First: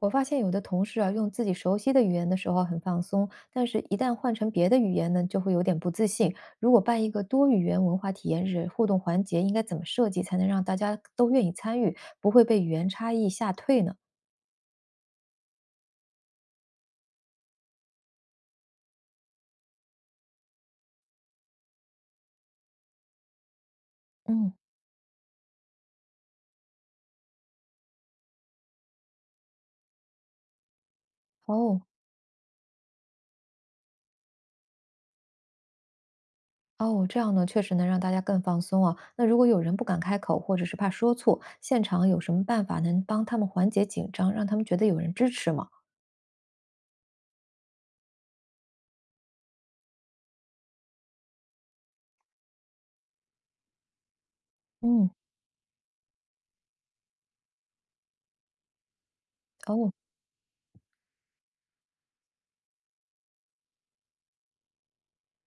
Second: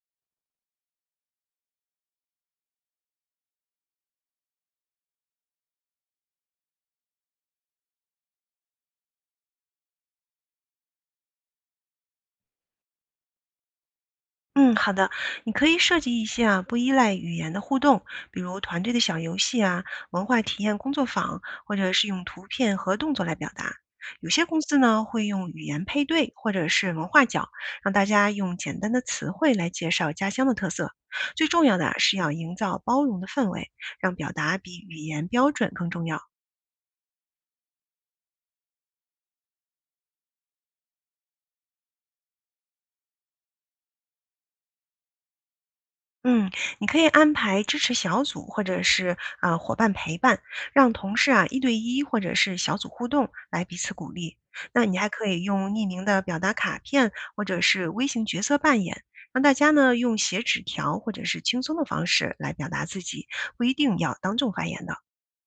我发现有的同事啊，用自己熟悉的语言的时候很放松，但是一旦换成别的语言呢，就会有点不自信。如果办一个多语言文化体验日，互动环节应该怎么设计才能让大家都愿意参与，不会被语言差异吓退呢？嗯，好的，你可以设计一些啊不依赖语言的互动，比如团队的小游戏啊、文化体验工作坊，或者是用图片和动作来表达。有些嗯，公司呢会用语言配对或者是文化角，让大家用简单的词汇来介绍家乡的特色。最重要哦的啊是要营造包容的氛围，让表达比语言标准更重要。哦，这样呢，确实能让大家更放松啊。那如果有人不敢开口，或者是怕说错，现场有什么办法能帮他们缓解紧张，让他们觉得有人支持吗？嗯，你可以安排支持小组或者是啊、伙伴陪伴，让同事啊一对一或者是小组互动来彼此鼓励。那你还嗯，可以用匿名的表达卡片或者是微型角色扮演，让大家哦。呢用写纸条或者是轻松的方式来表达自己，不一定要当众发言的。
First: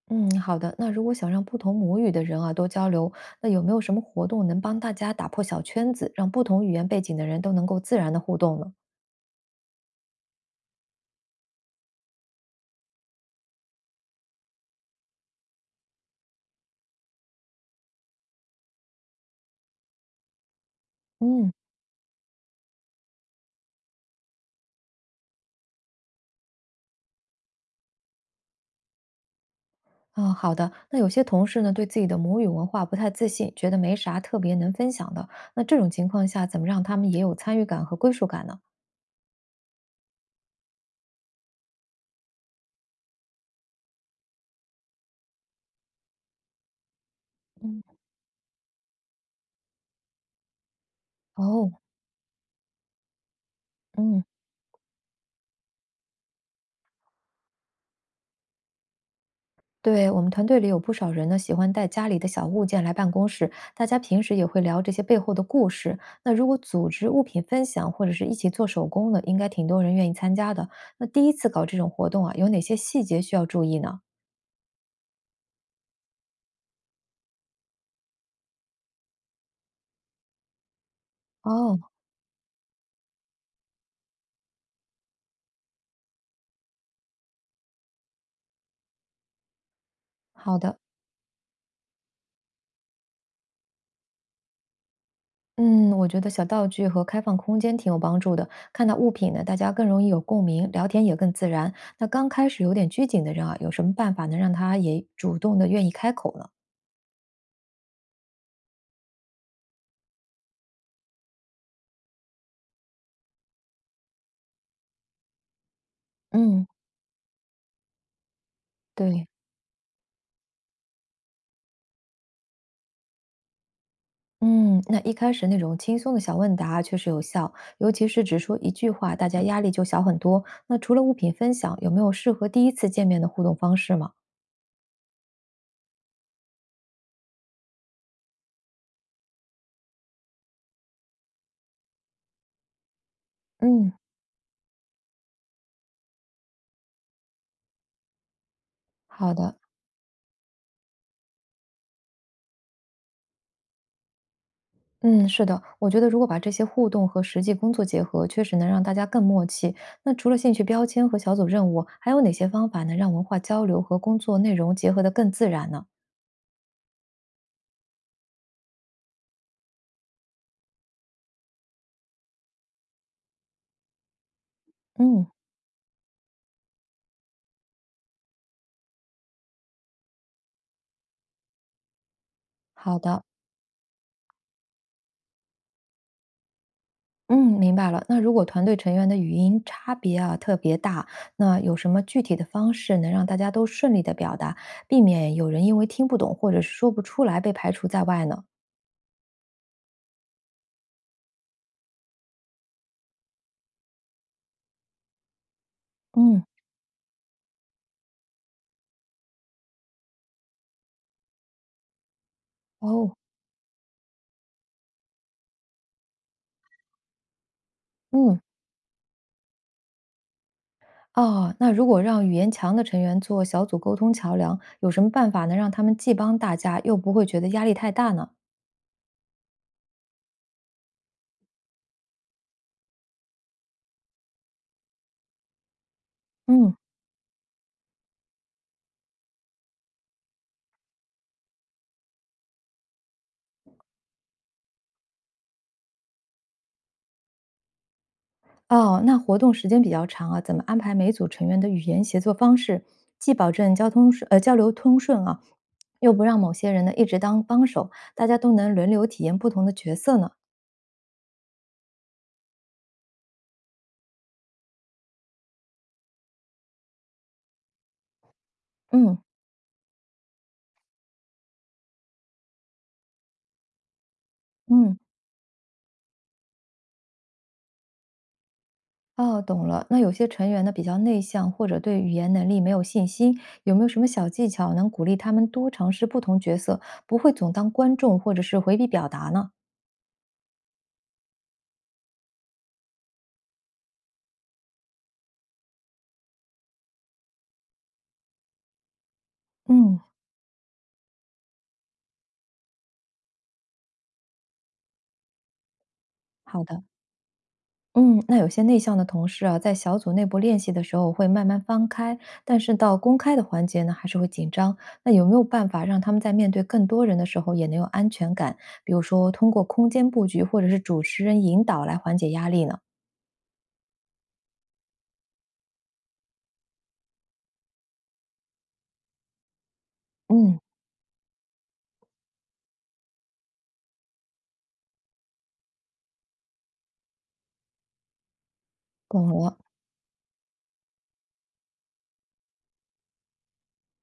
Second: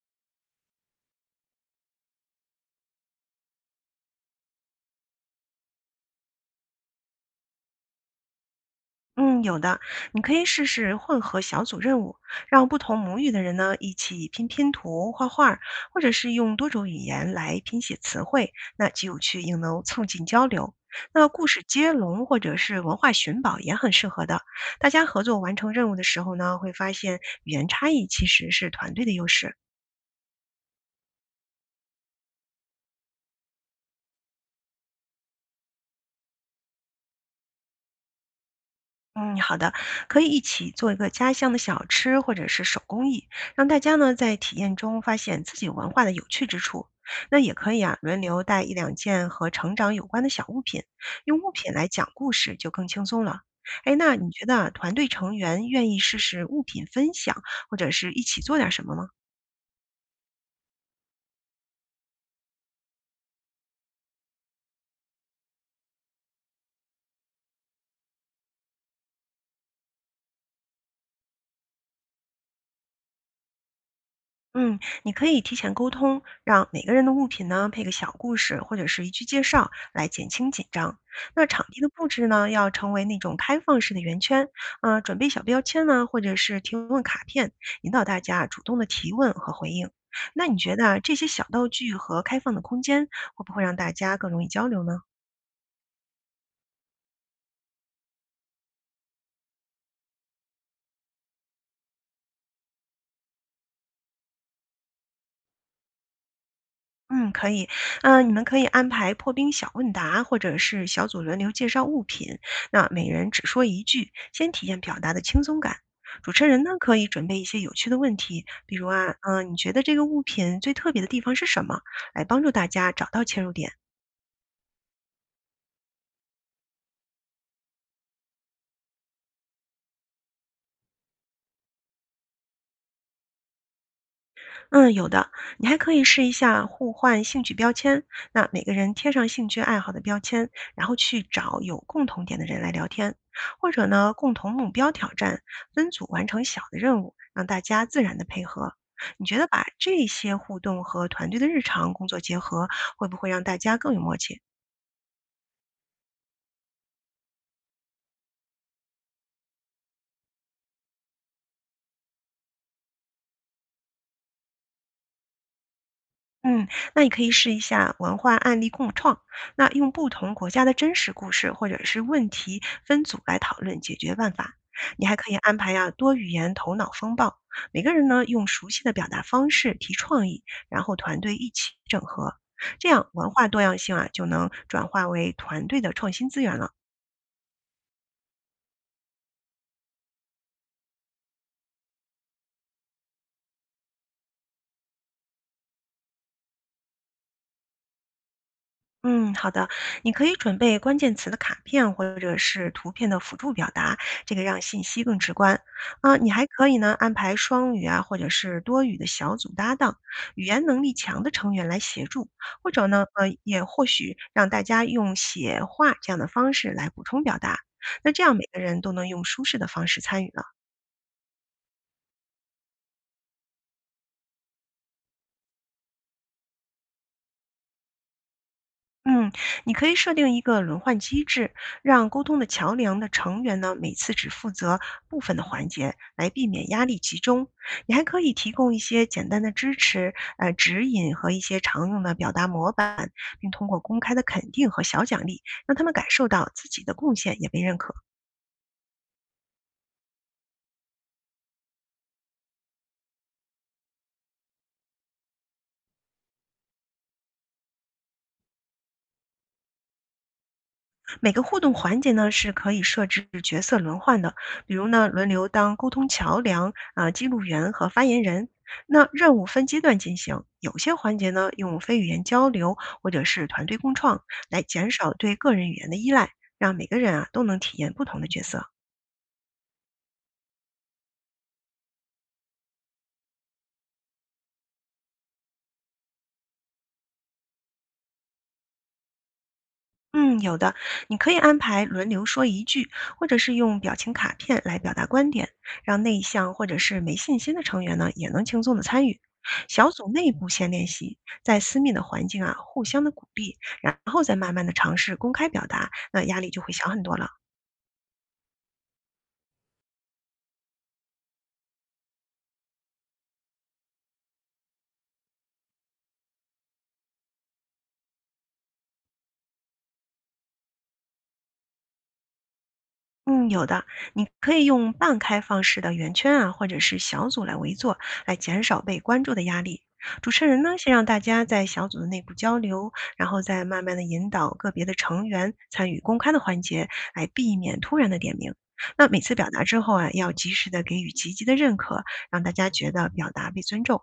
嗯，好的。那如果想让不同母语的人啊多交流，那有没有什么活动能帮大家打破小圈子，让不同语言背景的人都能够自然的互动呢？嗯，有的，你可以试试混合小组任务，让不同母语的人呢一起拼拼图、画画儿或者是用多种语言来拼写词汇，那既有趣又能促进交流。那故嗯，事接龙或者是文化寻宝也很适合的。大家合作完成任务的时候呢，会发现语言差异其实是团队的优势。啊、好的。那有些同事呢对自己的母语文化不太自信，觉得没啥特别能分享的。那这种情况下，怎么让他们也有参与感和归属感呢？嗯，好的，可以一起做一个家乡的小吃或者是手工艺，让大家呢在体验中发现自己文化的有趣之处。那也可以嗯，啊，轮流带一两件和成长有关的小物品，用物品哦，来讲故事就更轻松了。哎，那嗯。你觉得啊团队成员愿意试试物品分享，或者是一起做点什么吗？对，我们团队里有不少人呢，喜欢带家里的小物件来办公室，大家平时也会聊这些背后的故事。那如果组织物品分享或者是一起做手工呢，应该挺多人愿意参加的。那第一次搞这种活动啊，有哪些细节需要注意呢？嗯，你可以提前沟通，让每个人的物品呢配个小故事或者是一句介绍，来减轻紧张。那场哦，地的布置呢，要成为那种开放式的圆圈，准备小标签呢，或者是提问卡片，引导大家主动的提问和回应。那你好觉的。得啊这些小道具和开放的空间，会不会让大家更容易交流呢？嗯，我觉得小道具和开放空间挺有帮助的。看到物品呢，大家更容易有共鸣，聊天也更自然。那刚开始有点拘谨的人啊，有什么办法能让他也主动的愿意开口呢？嗯，可以。嗯，你们可以安排破冰小问答，或者是小组轮流介绍物品，那每人只说一句，先体验表达的轻松感。主持人嗯，呢，可以准备一些有趣的问题，比如啊，对。嗯、你觉得这个物品最特别的地方是什么？来帮助大家找到切入点。嗯，那一开始那种轻松的小问答确实有效，尤其是只说一句话，大家压力就小很多。那除了物品分享，有没有适合第一次见面的互动方式吗？嗯，有的，你还可以试一下互换兴趣标签。那每个人贴上兴趣爱好的标签，然后去找有共同点的人来聊天，或者嗯，呢，共同目标挑战，分组完成小的任务，让大家自然的配合。你好觉得的，把这些互动和团队的日常工作结合，会不会让大家更有默契？嗯，是的，我觉得如果把这些互动和实际工作结合，确实能让大家更默契。那除了兴趣标签和小组任务，还有哪些方法能让文化交流和工作内容结合得更自然呢？嗯，那你可以试一下文化案例共创，那用不同国家的真实故事或者是问题分组来讨论解决办法。你还嗯，可以安排呀、多语言头脑风暴，每个人呢用熟悉的表达方式提创意，然后团队一起整合，这好样的。文化多样性啊就能转化为团队的创新资源了。嗯，明白了。那如果团队成员的语音差别啊特别大，那有什么具体的方式能让大家都顺利的表达，避免有人因为听不懂或者是说不出来被排除在外呢？嗯，好的，你可以准备关键词的卡片或者是图片的辅助表达，这个让信息更直观。啊，你嗯，还可以呢安排双语啊或者是多语的小组搭档，语言能力强的成员来协助，或者呢哦，也或许让大家用写话这样的方式来补充表达，那这样嗯，每个人都能用舒适的方式参与了。哦，那如果让语言强的成员做小组沟通桥梁，有什么办法能让他们既帮大家，又不会觉得压力太大呢？嗯，你可以设定一个轮换机制，让沟通的桥梁的成员呢，每次只负责部分的环节，来避免嗯，压力集中。你还可以提供一些简单的支持、指引和一些常用的表达模板，并通过公开的肯定和小奖励，让他们感受到自己的贡献也被认可。哦，那活动时间比较长啊，怎么安排每组成员的语言协作方式，既保证交流通顺啊？又不让某些人呢一直当帮手，大家都能轮流体验不同的角色呢。每个互动环节呢是可以设置角色轮换的，比如呢轮流当沟通桥梁啊、记录员和发言人。那嗯任务分阶段进行，有些环节呢用非语言交流或者是团队共创来减嗯，少对个人语言的依赖，让每个人啊都能体验不同的角色。哦，懂了。那有些成员呢比较内向，或者对语言能力没有信心，有没有什么小技巧能鼓励他们多尝试不同角色，不会总当观众或者是回避表达呢？嗯，有的，你可以安排轮流说一句，或者是用表情卡片来表达观点，让内向或者是没信心的成员呢也能轻松的参与。小嗯，组内部先练习，在私密的环境啊，互相的鼓励，然后再慢慢的尝试公开表达，那压力就好会的。小很多了。嗯，那有些内向的同事啊，在小组内部练习的时候会慢慢放开，但是到公开的环节呢，还是会紧张。那有没有办法让他们在面对更多人的时候也能有安全感？比如说通过空间布局或者是主持人引导来缓解压力呢？嗯，有的，你可以用半开放式的圆圈啊，或者是小组来围坐，来减少被关注的压力。主持嗯，人呢，先让大家在小组的内部交流，然后再慢慢的引导个别的成员参与公开的环节，来避免突然的点名。那每懂次表了。达之后啊，要及时的给予积极的认可，让大家觉得表达被尊重。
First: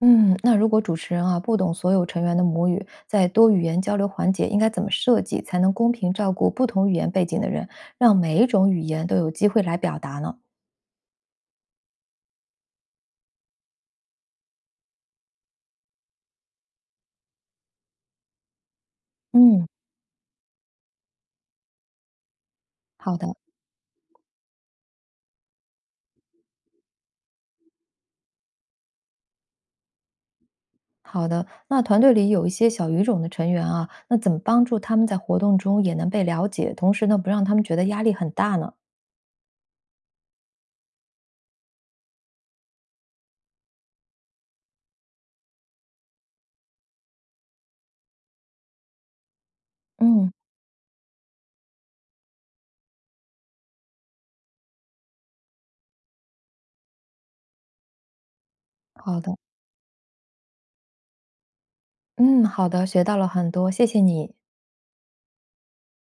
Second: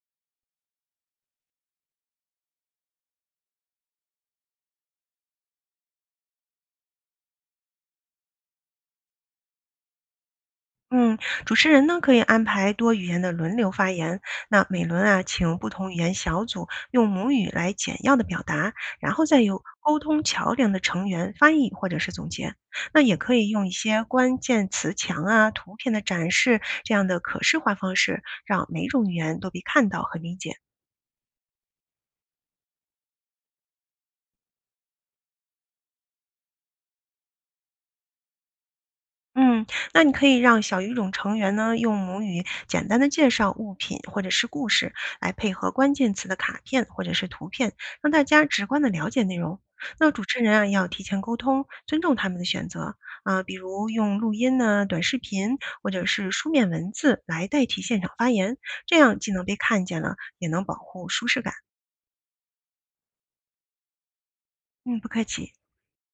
嗯，那如果主持人啊不懂所有成员的母语，在多语言交流环节应该怎么设计，才能公平照顾不同语言背景的人，让每一种语言都有机会来表达呢？嗯，主持人呢可以安排多语言的轮流发言，那每轮啊，请不同语言小组用母语来简要的表达，然后再由嗯，沟通桥梁的成员翻译或者是总结。那好也可的。以用一些关键词墙啊、图片的展示这样的可视化方式，让每种语言都被看到和理解。好的，那团队里有一些小语种的成员啊，那怎么帮助他们在活动中也能被了解，同时呢，不让他们觉得压力很大呢？嗯，那你可以让小语种成员呢用母语简单的介绍物品或者是故事，来配合关键词的卡片或者是图片，让大家直观的了解内容。那主嗯，持人啊要提前沟通，尊重他们的选择啊，比如用录音呢、短视频或者是书面文字来代替现场发言，这样好既的，能被看见了，也能保护舒适感。嗯，好的，学到了很多，谢谢你。嗯，不客气。